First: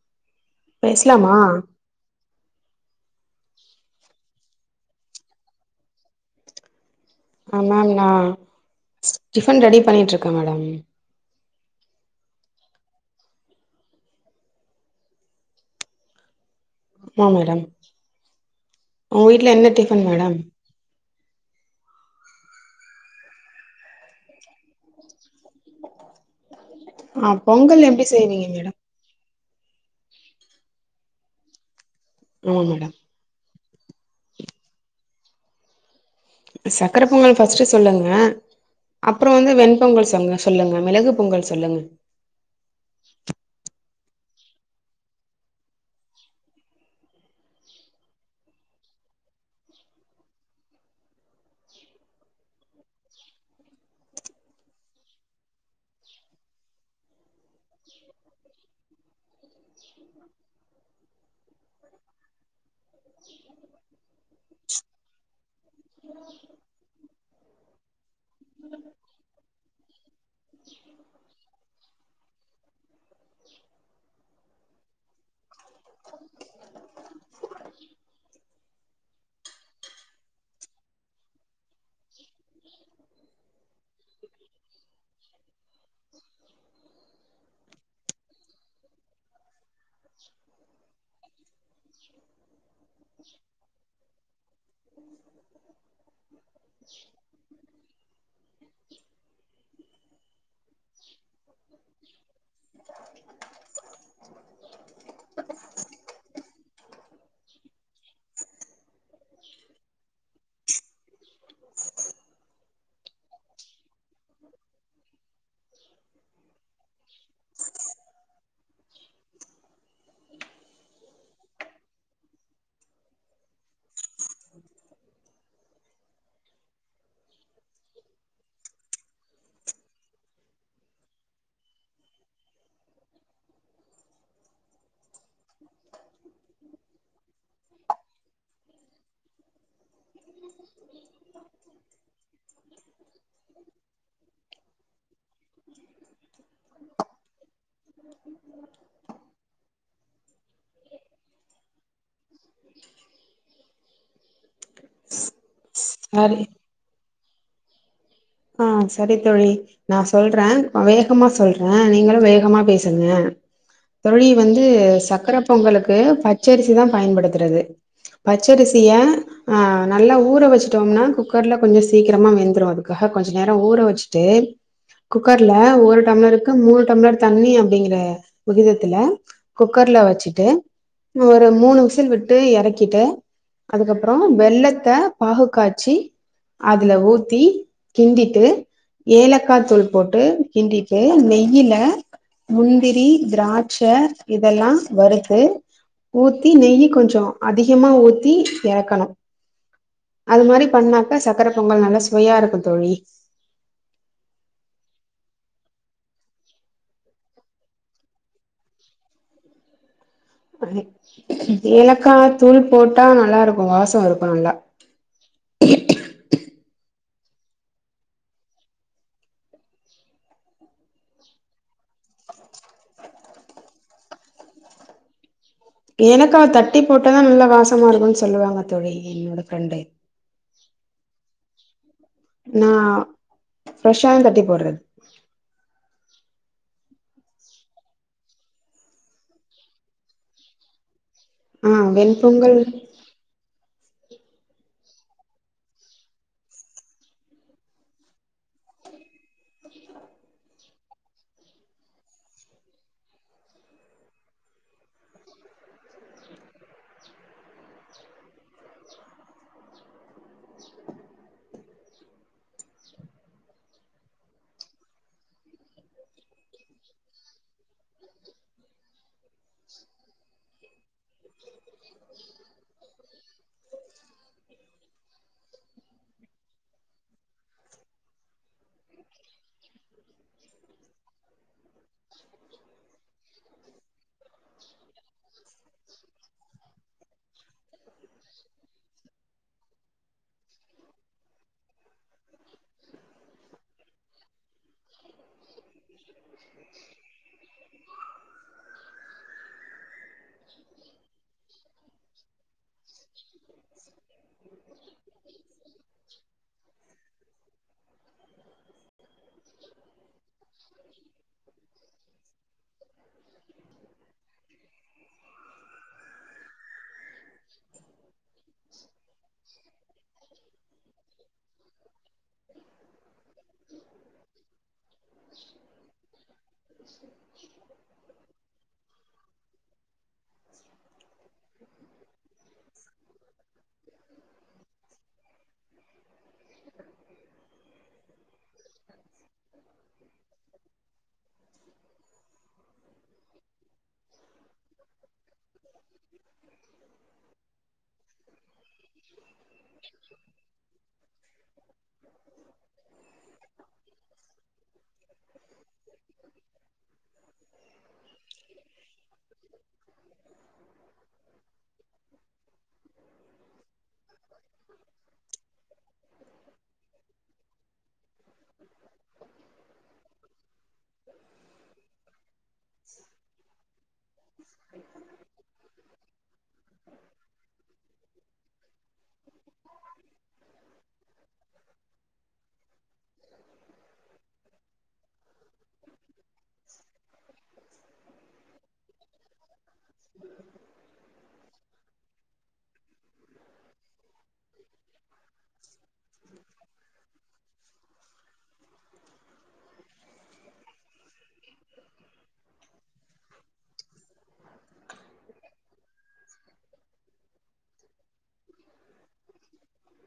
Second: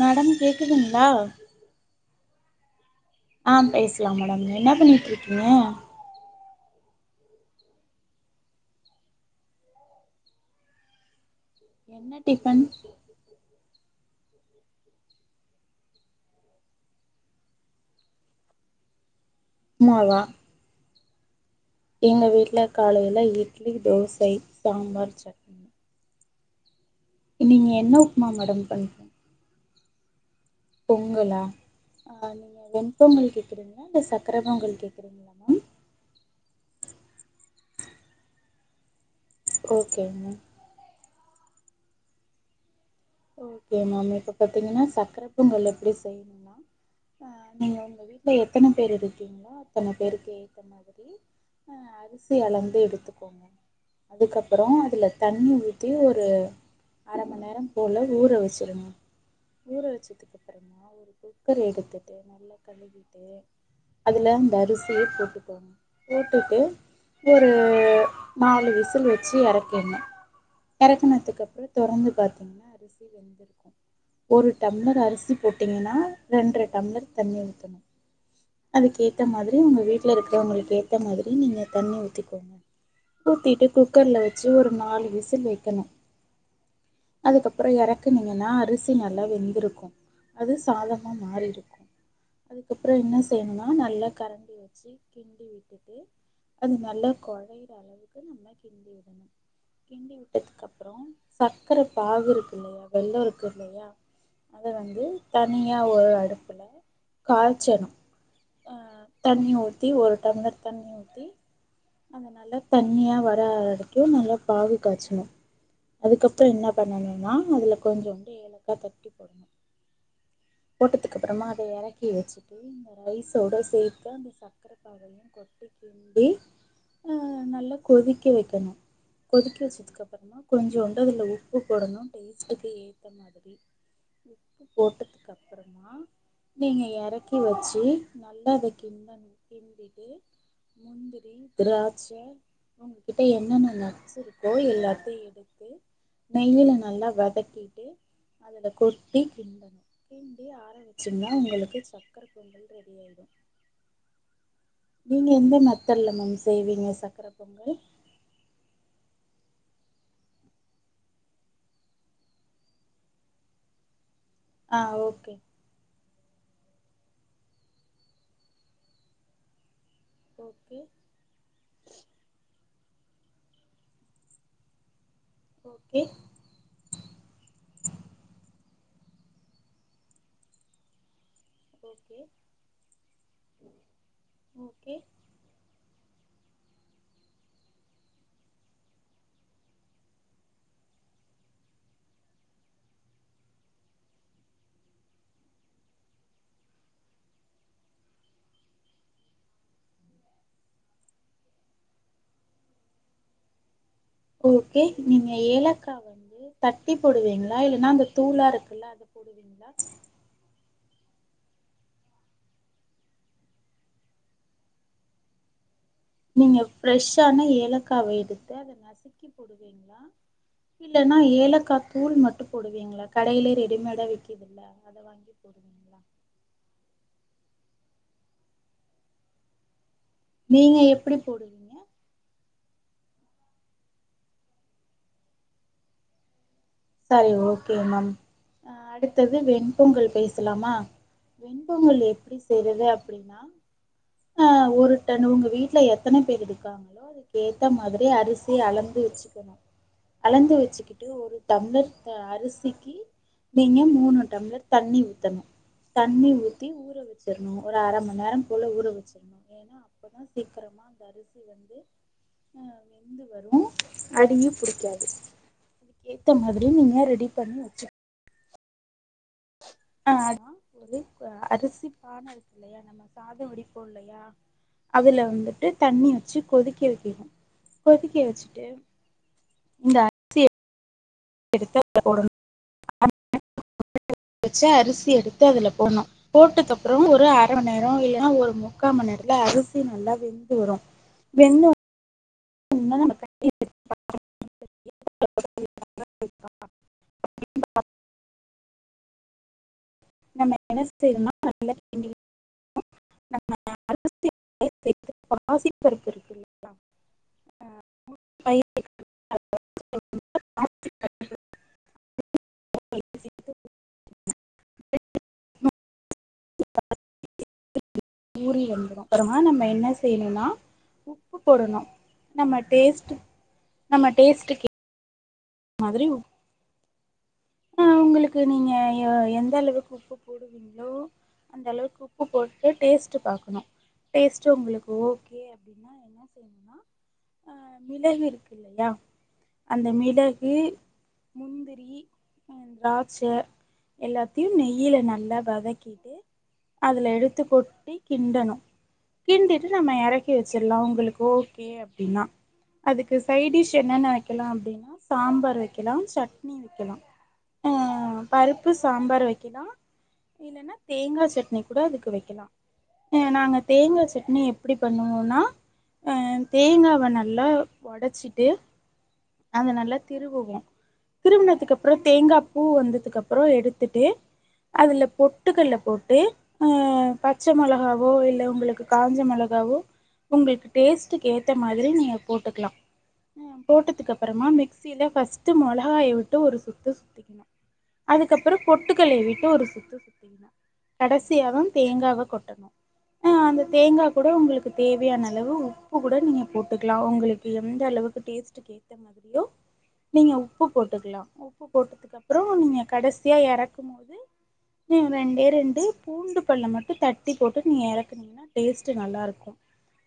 Madam கேக்குதுங்களா பேசலாமா ஆஹ் பேசலா மேடம் என்னா பண்ணிட்ருக்கீங்க ஆ மேம் நா டிஃபன் ரெடி பண்ணிட்ருக்கே மேடம் என்ன டிபன் உப்மா மேடம் உங்க வீட்டு்ல என்ன டிஃபன் உப்மாவா மேடம் எங்க வீட்டுல காலையில இட்லி தோசை சாம்பார் சட்னி [inaudible] ஆஹ் நீங்க பொங்கல் என்ன எப்டி உப்மா செய்வீங்க மேடம் பண்றீங்க பொங்கலா காலைல ஆமா மேடம் எந்த மணிக்கு கேகறீங்களா இல்ல சக்கர பொங்கல் கேகறீங்களா மேம் சக்கர பொங்கல் பஸ்ட்டு சொல்லுங்க அப்பற வந்து வெண்பொங்கல் ஓகேங்க சொங்க சொல்லுங்க மெளகு பொங்கல் சொல்லுங்க ஓகே மேம் இப்ப பாத்தீங்கனா சக்ர பொங்கல் எப்டி செய்ணுனா அஹ் நீங்க உங்க வீட்ல எத்தன பேர் இருக்கீங்ளோ அத்தன பேருக் ஏத்த மாதிரி அஹ் அரிசி அளந்து எடுத்துக்கோங்க அதுக்கப்பறோ அதுல தண்ணி ஊத்தி ஒரு அர மநேர ஒர் நாளைக்கு ஊற வச்சிருங்க ஊற வச்சதுக்கு அப்புறமா ஒரு குக்கர் எடுத்துட்டு நல்லா கழுவிட்டு அதுல அந்த அரிசிய போட்டுகோங்க போட்டுட்டு ஒரு நாலு விசில் வச்சு எறக்கின்னு எறக்கினதுக்கப்று தொறந்து பாத்தீங்ன்னா அரிசி வெந்திர்க்கு ஒரு டம்ளர் அரிசி போட்டீங்ன்னா ரெண்ற டம்ளர் தண்ணி ஊத்தணும் அதுக்கேத்த மாதிரி உங்க வீட்ல இருக்கிறவுங்களுக் ஏத்த மாதிரி நீங்க தண்ணி ஊத்திக்கோங்க ஊத்திட்டு குக்கர்ல வச்சு ஒரு நாலு விசில் வைக்கணு அதுக்கப்புற எறக்குனீங்கனா அரிசி நல்லா வெந்திருக்கு அது சாதமா மாறிருக்கு அதுக்கப்றோ என்ன செயணுனா நல்லா கரண்டி வச்சி கிண்டி உட்டுட்டு அது நல்லா கொழைற அளவுக்கு நம்ம கிண்டி விடணு கிண்டி விட்டதுக்கப்றோ சக்ரப் பாகுருக்கு இல்லயா வெல்லோ இருக்கு இல்லயா அத வந்து தனியா ஓ அடுப்புல காய்ச்சணு அஹ் தண்ணி ஊத்தி ஒரு டம்ளர் தண்ணி ஊத்தி அத நல்லா தண்ணியா வர வரைக்கும் நல்லா பாகு காய்ச்சணு அதுக்கப்புற என்னப் பண்ணணுனா அதுல கொஞ்சோண்டு ஏலக்கா தட்டி போட்ணு போட்டதுக்கப்பறமா அத எறக்கி வச்சுட்டு இந்த ரைஸோட சேத்தா அந்த சக்கர பாலையு கொட்டி கிண்டி அஹ் நல்லா கொதிக்க வைக்கணு கொதிக்க வச்சதுக்கப்பறமா கொஞ்சோண்ட்டு அதுல உப் ப்பு போடணு டேஸ்ட்டுக்கு ஏத்த மாதிரி உப்பு போட்டதுக்கு அப்றமா நீங்க எறக்கி வச்சு நல்லா அத கிண்டனு கிண்டிட்டு முந்திரி திராட்ச உங்ககிட்ட என்னென்ன நட்ஸ் இருக்கோ எல்லாத்தையு எடுத்து நெய்யில் நல்லா வதக்கிட்டு அதுல கொட்டி கிண்டணு கிண்டி ஆர வச்சுன்னா உங்களுக்குச் க்கர பொங்கல் ரெடியாய்டு நீங்க எந்த மத்தெல்லமும் சரி செய்வீங்க சக்கர பொங்கல் ஆஹ் சரி தோழி நா சொல்ற நா வேகமா சொல்ற நீங்களு வேகமா பேசுங்க தோழி வந்து ஆ ஓகே சக்கர பொங்கலுக்கு பச் பச்சரிசி தா பயன்படுத்துறது பச்சரிசிய ஆஹ் நல்லா ஊற ஓகே வச்சுட்டோம்னா குக்கர்ல கொஞ்சு சீக்கிரமா வெந்துரு அது காக கொஞ்சு நேரோ ஊற வச்ட்டு குக்கர்ல ஒரு ஓகே டம்ளருக்கு மூணு டம்ளர் தண்ணி அப்டிங்கிற விகிதத் துல குக்கர்ல வச்சுட்டு இன்னு ஒரு மூணு உசில் ஓகே விட்டு எறக்கிட்டு அதுக்கப்புறோ வெல்லத்த ஓகே பாகு காச்சி அதுல ஊத்தி கிண்டிட்டு ஏலக்கா தூள் போட்டு கிண்டிட்டு நெய்யில முந்திரி திராட்ச இதெல்லா வறுத்து ஊத்தி நெய்யி கொஞ்சோ அதிகமா ஊத்தி எறக்கணு அது மாரி பண்ணாக்கா சக்கர பொங்கல் நல்லா சுவையா இருக்கு தோழி ஓகே நீங்க ஏலக்கா வந்து தட்டி போடுவீங்ளா இல்லன்னா அந்த தூளா இருக்குல்ல அத போடுவீங்ளா [unintelligible] ஏலக்கா தூள் போட்டா நல்லாருக்கு வாஸோ இருக்கு நல்லா நீங்க ப்ரெஷ் ஆன ஏலக்காவெடுத்து அத நசுக்கி போடுவீங்ளா இல்லன்னா ஏலக்கா தூள் மட்டு போடுவீங்ளா கடைலே ரெடிமேடா விக்கிதில்ல அத வாங்கி போடுவீங்களா? எனக்கா தட்டி போட்டாதா ல்லா லாஸ் சமா இருக்குன் சொல்லுவாங்க தோழி என்னோட ஃரெண்டு நீங்க எப்டி போடுவீங்க நா ஃப்ரெஷாதா தட்டி போட்றது சரி ஓகே மம் அஹ் அடுத்தது வெண் பொங்கல் பேசுலாமா ஆ வெண்பொங்கல் எப்டி வெண்பொங்கல் செய்றது அப்டின்னா அஹ் ஒருடன்னு உங்க வீட்ல எத்தன பேரு இருக்காங்களோ அதுக்கேத்த மாதிரி அரிசி அளந்து வச்சுக்கணு அளந்து வச்சுக்கிட்டு ஒரு டம்ளர் தா அரிசிக்கி நீங்க மூணு டம்ளர் தண்ணி ஊத்தணு தண்ணி ஊத்தி ஊற வச்சிர்ணு ஒரு அர மண்நேரோ போல ஊற வச்சிர்ணு ஏனா அப்பதா சீக்கரமா அந்த அரிசி வந்து அஹ் வெந்து வரு அடி புடிக்காது ஏத்த மாதிரி நீங்க ரெடி பண்ணி வச்சு ஆஹ் அதா ஒரு அ அரிசி பான இருக்குலையா நம்ம சாதோ வடிப்போலையா அதுல வந்துட்டு தண்ணி வச்சு கொதிக்க வைக்கனு கொதிக்க வச்சுட்டு இந்த அ சி எடுத்து [inaudible] போடணு [inaudible] வச்சு அரிசி எடுத்து அதுல போட்ணு போட்டதப்றோ ஒரு அர மநேரோ இல்லனா ஒரு முக்கா மநேருல அரிசி நல்லா வெந்து வரு வெந்து [inaudible] நம்ம என்ன செய்னுனா நல்லா கிண்டி [inaudible] சேத்து பாசிபருப்பு இருக்கு இல்லங்ளா [inaudible] ஊறி வந்துடும் அப்புறமா நம்ம என்ன செய்யணும்னா உப்பு போடணும் நம்ம டேஸ்ட் நம்ம டேஸ்ட்டு மாதிர உ ஆஹ் உங்களுக்கு நீங்க எந்த அளவுக்கு உப்பு போடுவீங்களோ அந்த அளவுக்கு உப்பு போட்டு டேஸ்ட் பார்கக்கணும் டேஸ்ட் உங்களுக்கு ஓகே அப்படின்னா என்ன ஹ மிளகு இருக்கு இல்லையா அந்த மிளகு முந்திரி திராட்சை எல்லாத்தையும் நெய்யில நல்லா வதக்கிட்டு அதுல எடுத்து கொட்டி கிண்டணும் கிண்டிட்டு நம்ம இறக்கி வச்சிடலாம் அவங்களுக்கு ஓகே அப்படின்னா அதுக்கு சைடிஸ் என்னன்ன வைக்கலாம் அப்படின்னா சாம்பார் வைக்கலாம் சட்னி வைக்கலாம் அஹ் பருப்பு சாம்பார் வைக்கலாம் இல்ன்னா தேங்காய் சட்னி கூட அதுக்கு வைக்கலாம் அஹ் நாங்க தேங்காய் சட்னி எப்படி பண்ணுவோம்னா அஹ் தேங்காவை நல்லா உடைச்சிட்டு அதை நல்லா திருபுவோம் திருவினதுக்கு அப்புறம் தேங்காய் பூ வந்ததுக்கு அப்புறம் எடுத்துட்டு அதுல பொட்டுக்கல போட்டு ஹ பச்சை மிளகாவோ இல்லை உங்களுக்கு காஞ்ச மிளகாவோ உங்களுக்கு தே டேஸ்ட்டுக்கு ஏத்த மாதிரி நீங்க போட்டுக்கலாம் ஹ போட்டதுக்கு அப்புறமா மிக்ஸில பஸ்ட் மிளகாய் மட்டும் ஒரு சுத்து சுத்திக்கணும் அதுக்கப்புறம் பொட்டுக்கல்ல விட்டு ஒரு சுத்து சுத்திக்கணும் கடைசியாகும் தேங்காவ கொட்டணும் அஹ் அந்த தேங்காய் கூட உங்களுக்கு தேவையான அளவு உப்பு கூட நீங்க போட்டுக்கலாம் உங்களுக்கு எந்த அளவுக்கு டேஸ்ட்ட் கேட ஏத்த மாதிரியோ நீங்க உப்பு போட்டுக்கலாம் உப்பு போட்டதுக்கு அப்புறம் நீங்க கடைசியாக இறக்கும் போது நீ ரெண்டே ரெண்டு பூண்டு பல்ல மட்டும் தட்டி போட்டு நீங்க இறக்குனீங்கன்னா டேஸ்ட்டு நல்லாருக்கும்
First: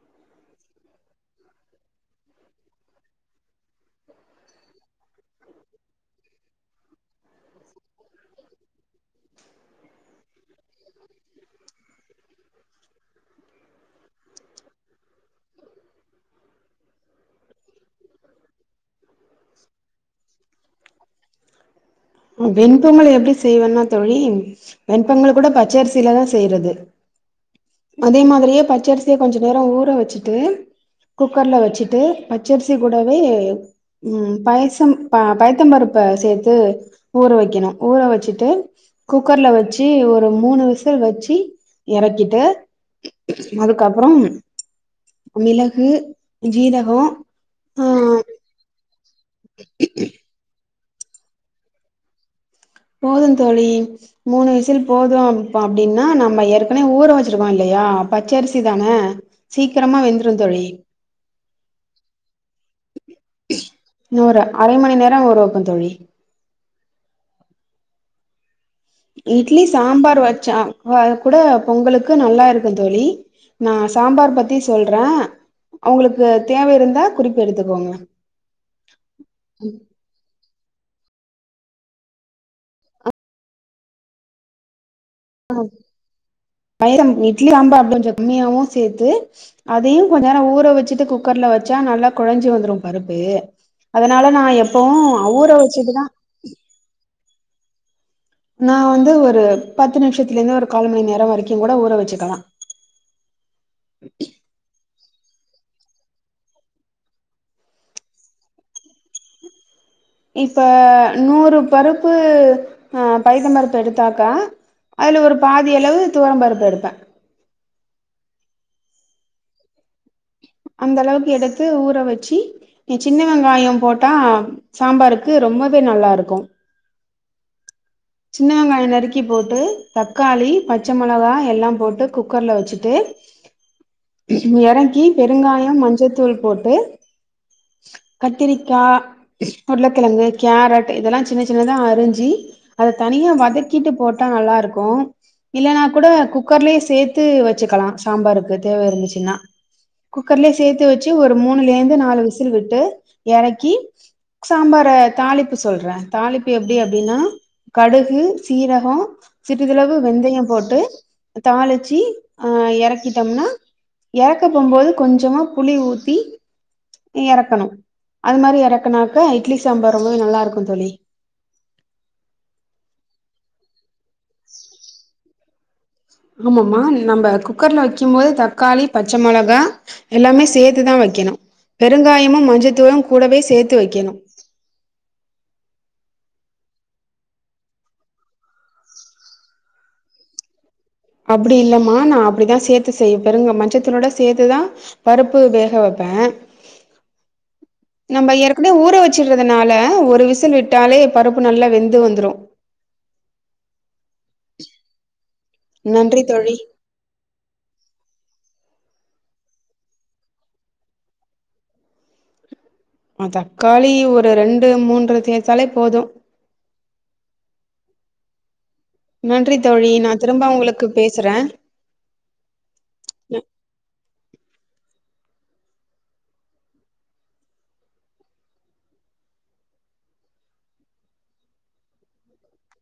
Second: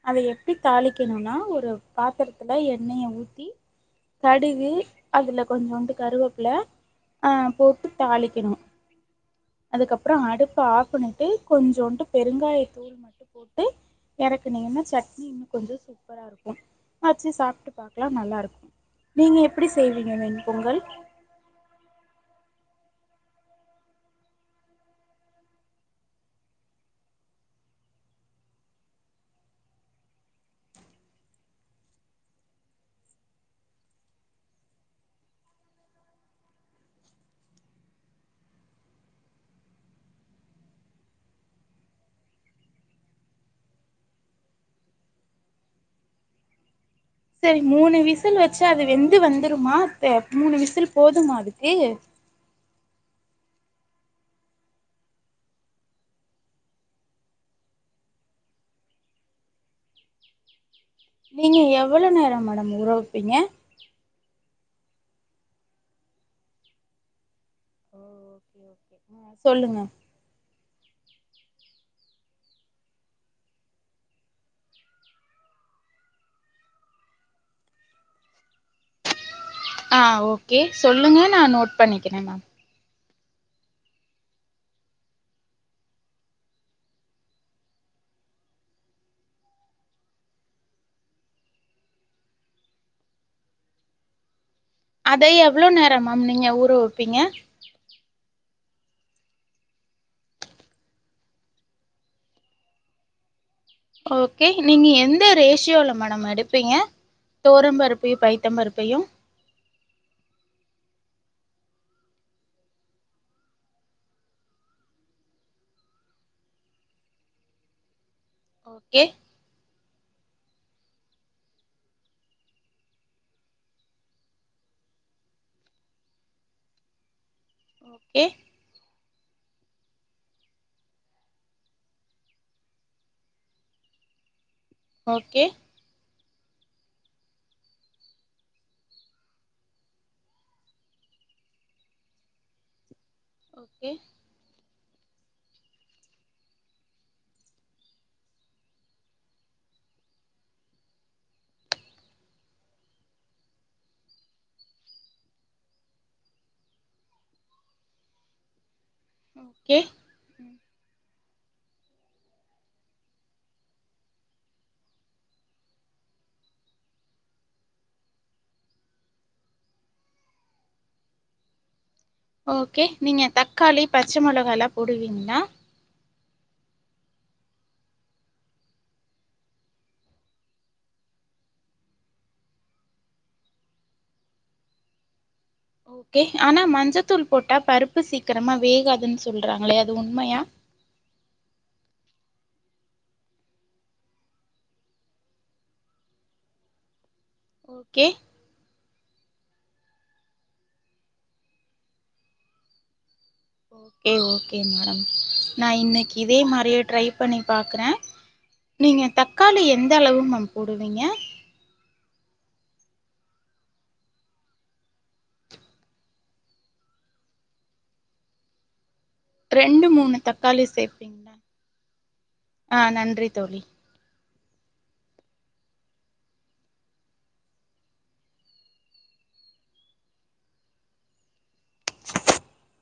அதை எப் எப்படி தாளிக்கணும்னா ஒரு பாத்திரத்துல எண்ணெயை ஊத்தி கடுகு அதுல கொஞ்ச ஜோண்டு கருவப் ஹ போட்டு தாளிக்கணும் அதுக்கப்புறம் அடுப்ப ஆப் பண்ணிட்டு கொஞ்ச ஜோண்டு பெருங்காய தூள் மட்டும் போட்டு இறக்கனீங்கன்னா சட்னி இன்னும் கொஞ்சம் சூப்பரா இருக்கும் வச்சு சாப்பிட் பக்கலாம் நல்லா இருக்கும் நீங்க எப்படி செய்வீங்க நீங்க பொங்கல் வெண் பொங்கல் எப்படி செய்வேன்னா தோழி வெண் பொங்கல கூட பச்சரிசில தான் செய்யறது அதே மாதிரியே பச்சரிசிய கொஞ்ச நேரம் ஊற வச்சுட்டு குக்கர்ல வச்சுட்டு பச்சரிசி கூடவே உம் பயசம் பயத்த பருப்ப சேர்த்து ஊற வைக்கணும் ஊற வச்சுட்டு குக்கர்ல வச்சு ஒரு மூணு விசல் வச்சு இறக்கிட்டு அதுக்கப்புறம் மிளகு ஜீரகம் சரி மூணு விசில் வச்சு அது வெந்து வந்துருமா மூணு விசில் போதுமா அதுக்கு போதும் தோழி மூணு விசில் போதும் அப்படின்னா நம்ம ஏற்கனவே ஊற வச்சிருக்கோம் இல்லையா பச்சரிசி தானே சீக்கிரமா வெந்துரும் தோழி நீங்க எவ்வளவு நேரம் மேடம் உற பிங்க இன்னும் ஒரு அரை மணி நேரம் ஊறவைப்பேன் தோழி ஓ ஓகே ஓகே ஆ இட்லி சொல்லுங்க சாம்பார் வச்சா ஓ அது கூட பொங்கலுக்கு நல்லா இருக்கும் தோழி நான் சாம்பார் பத்தி சொல்றேன் அவங்களுக்கு தேவை இருந்தா குறிப்பு எடுத்துக்கோங்க ஆஹ் ஓகே சொல்லுங்க நான் நோட் பண்ணிக்கிறேன் மேம் ஆஹ பைரம் இட்லி சாம்பார் கொஞ்சம் கம்மியாவும் சேர்த்து அதையும் கொஞ்ச நேரம் ஊற வச்சுட்டு குக்கர்ல வச்சா நல்லா குழஞ்சி வந்துரும் பருப்பு அதனால நான் எ அதே எவ்வளவு நேரம் மேம் நீங்க ஊர வைப்பீங்க நான் வந்து ஒரு பத்து நிமிஷத்துல இருந்து ஒரு காலு மணி நேரம் வரைக்கும் கூட ஊற வச்சுக்கலாம் ஓகே நீங்க எந் எந்த ரேஷியோல மேடம் எடுப்பீங்க தோர பருப்பையு பைத்த பருப்பையு இப்ப நூறு பருப்பு ஆ பைத்த பருப்பு எடுத்தாக்கா அதுல ஒரு பாதி அளவு துவரோ பருப்பு எடுப்பே ஓகே அந்த அளவுக்கு எடுத்து ஊற வெச்சு எ சின்ன வெங்காயோ போட்டா சாம்பாருக்கு ரொம்பவே நல்லா இருக்கு ஓகே சின்ன வெங்காயோ நருக்கி ட்டி போட்டு தக்காளி பச்சமொளகா எல்லா போட்டு குக்கர்ல வெச்சுட்டு இது எறங்கி ஓகே பெருங்காயோ மஞ்சத்து தூள் போட்டு கத்திரிக்கா உருளைக்கெழங்கு கேரட் இதெல்லா சின்ன சின்னதா அரிஞ்சி தனியா வதக்கிட்டு ஓகே போட்டா நல்லாருக்கு கு இல்லன்னா கூட குக்கர்லயே சேர்த்து வெச்சுக்கலா சாம்பாருக்கு தேவ இருந்துச்சுன்னா குக்கர்லயே சேர்த்து வெச்சு ஒரு மூணுலேந்து நாலு விசில் விட்டு இறக்கி சாம்பார தாளிப்பு சொல்றே தாளிப்பு எப்டி அப்டின்னா கடுகு சீர கம் ஓகே சிறிதளவு வெந்தயோ போட்டு தாளிச்சு ஆ எறக்கிட்டோம்னா எறக்க போம்போது கொஞ்சோமா புளி ஊத்தி எறக்கணு அது மாரி எறக்குனாக்க இட்லி சாம்பார் ரொம்பவே நல்லா இருக்கு தோழி ஓகே நீங்க தக்காளி பச்ச மொளகாலா போடுவீங்களா ஆமாம நம்ம குக்கர்ல வைக்கு போது தக்காளி பச்சமொளகா எல்லாமே சேர்த்துதா வெக்கணு பெருங்காயமு மஞ்சத்தூளு கூடவே சேர்த்து வைக்கணு கே ஆனா மஞ்சத்தூள் போட்டா பருப்பு சீக்கிரமா வேகாதுன்னு சொல்றாங்களே அது உண்மையா அப்டி இல்லமா நா அப்டித்தா சேர்த்து செய்ய பெருங்க மஞ்சத்தூலோட சேர்த்துதா பருப்பு வேக வெப்பே ஓகே நம்ம ஏற்கனவே ஊற வெச் ச்சறதுனால ஒரு விசில் விட்டாலே பருப்பு நல்லா வெந்து வந்துரு ஓ ஓகே மேடம் நா இன்னைக்கு நன்றி இதே தோழி மாரியே ட்ரை பண்ணி பாக்குறே நீங்க தக்காளி எந்த அளவு மேம் போடுவீங்க ஆ தக்காளி ஒரு ரெண்டு மூன்று தேதாலே போது நன்றி ரெண்டு தோழி நா மூணு திரும்ப தக்காளி உங்களுக்கு சேப்பீங்கா பேசுறே ஆ நன்றி தோழி [inaudible]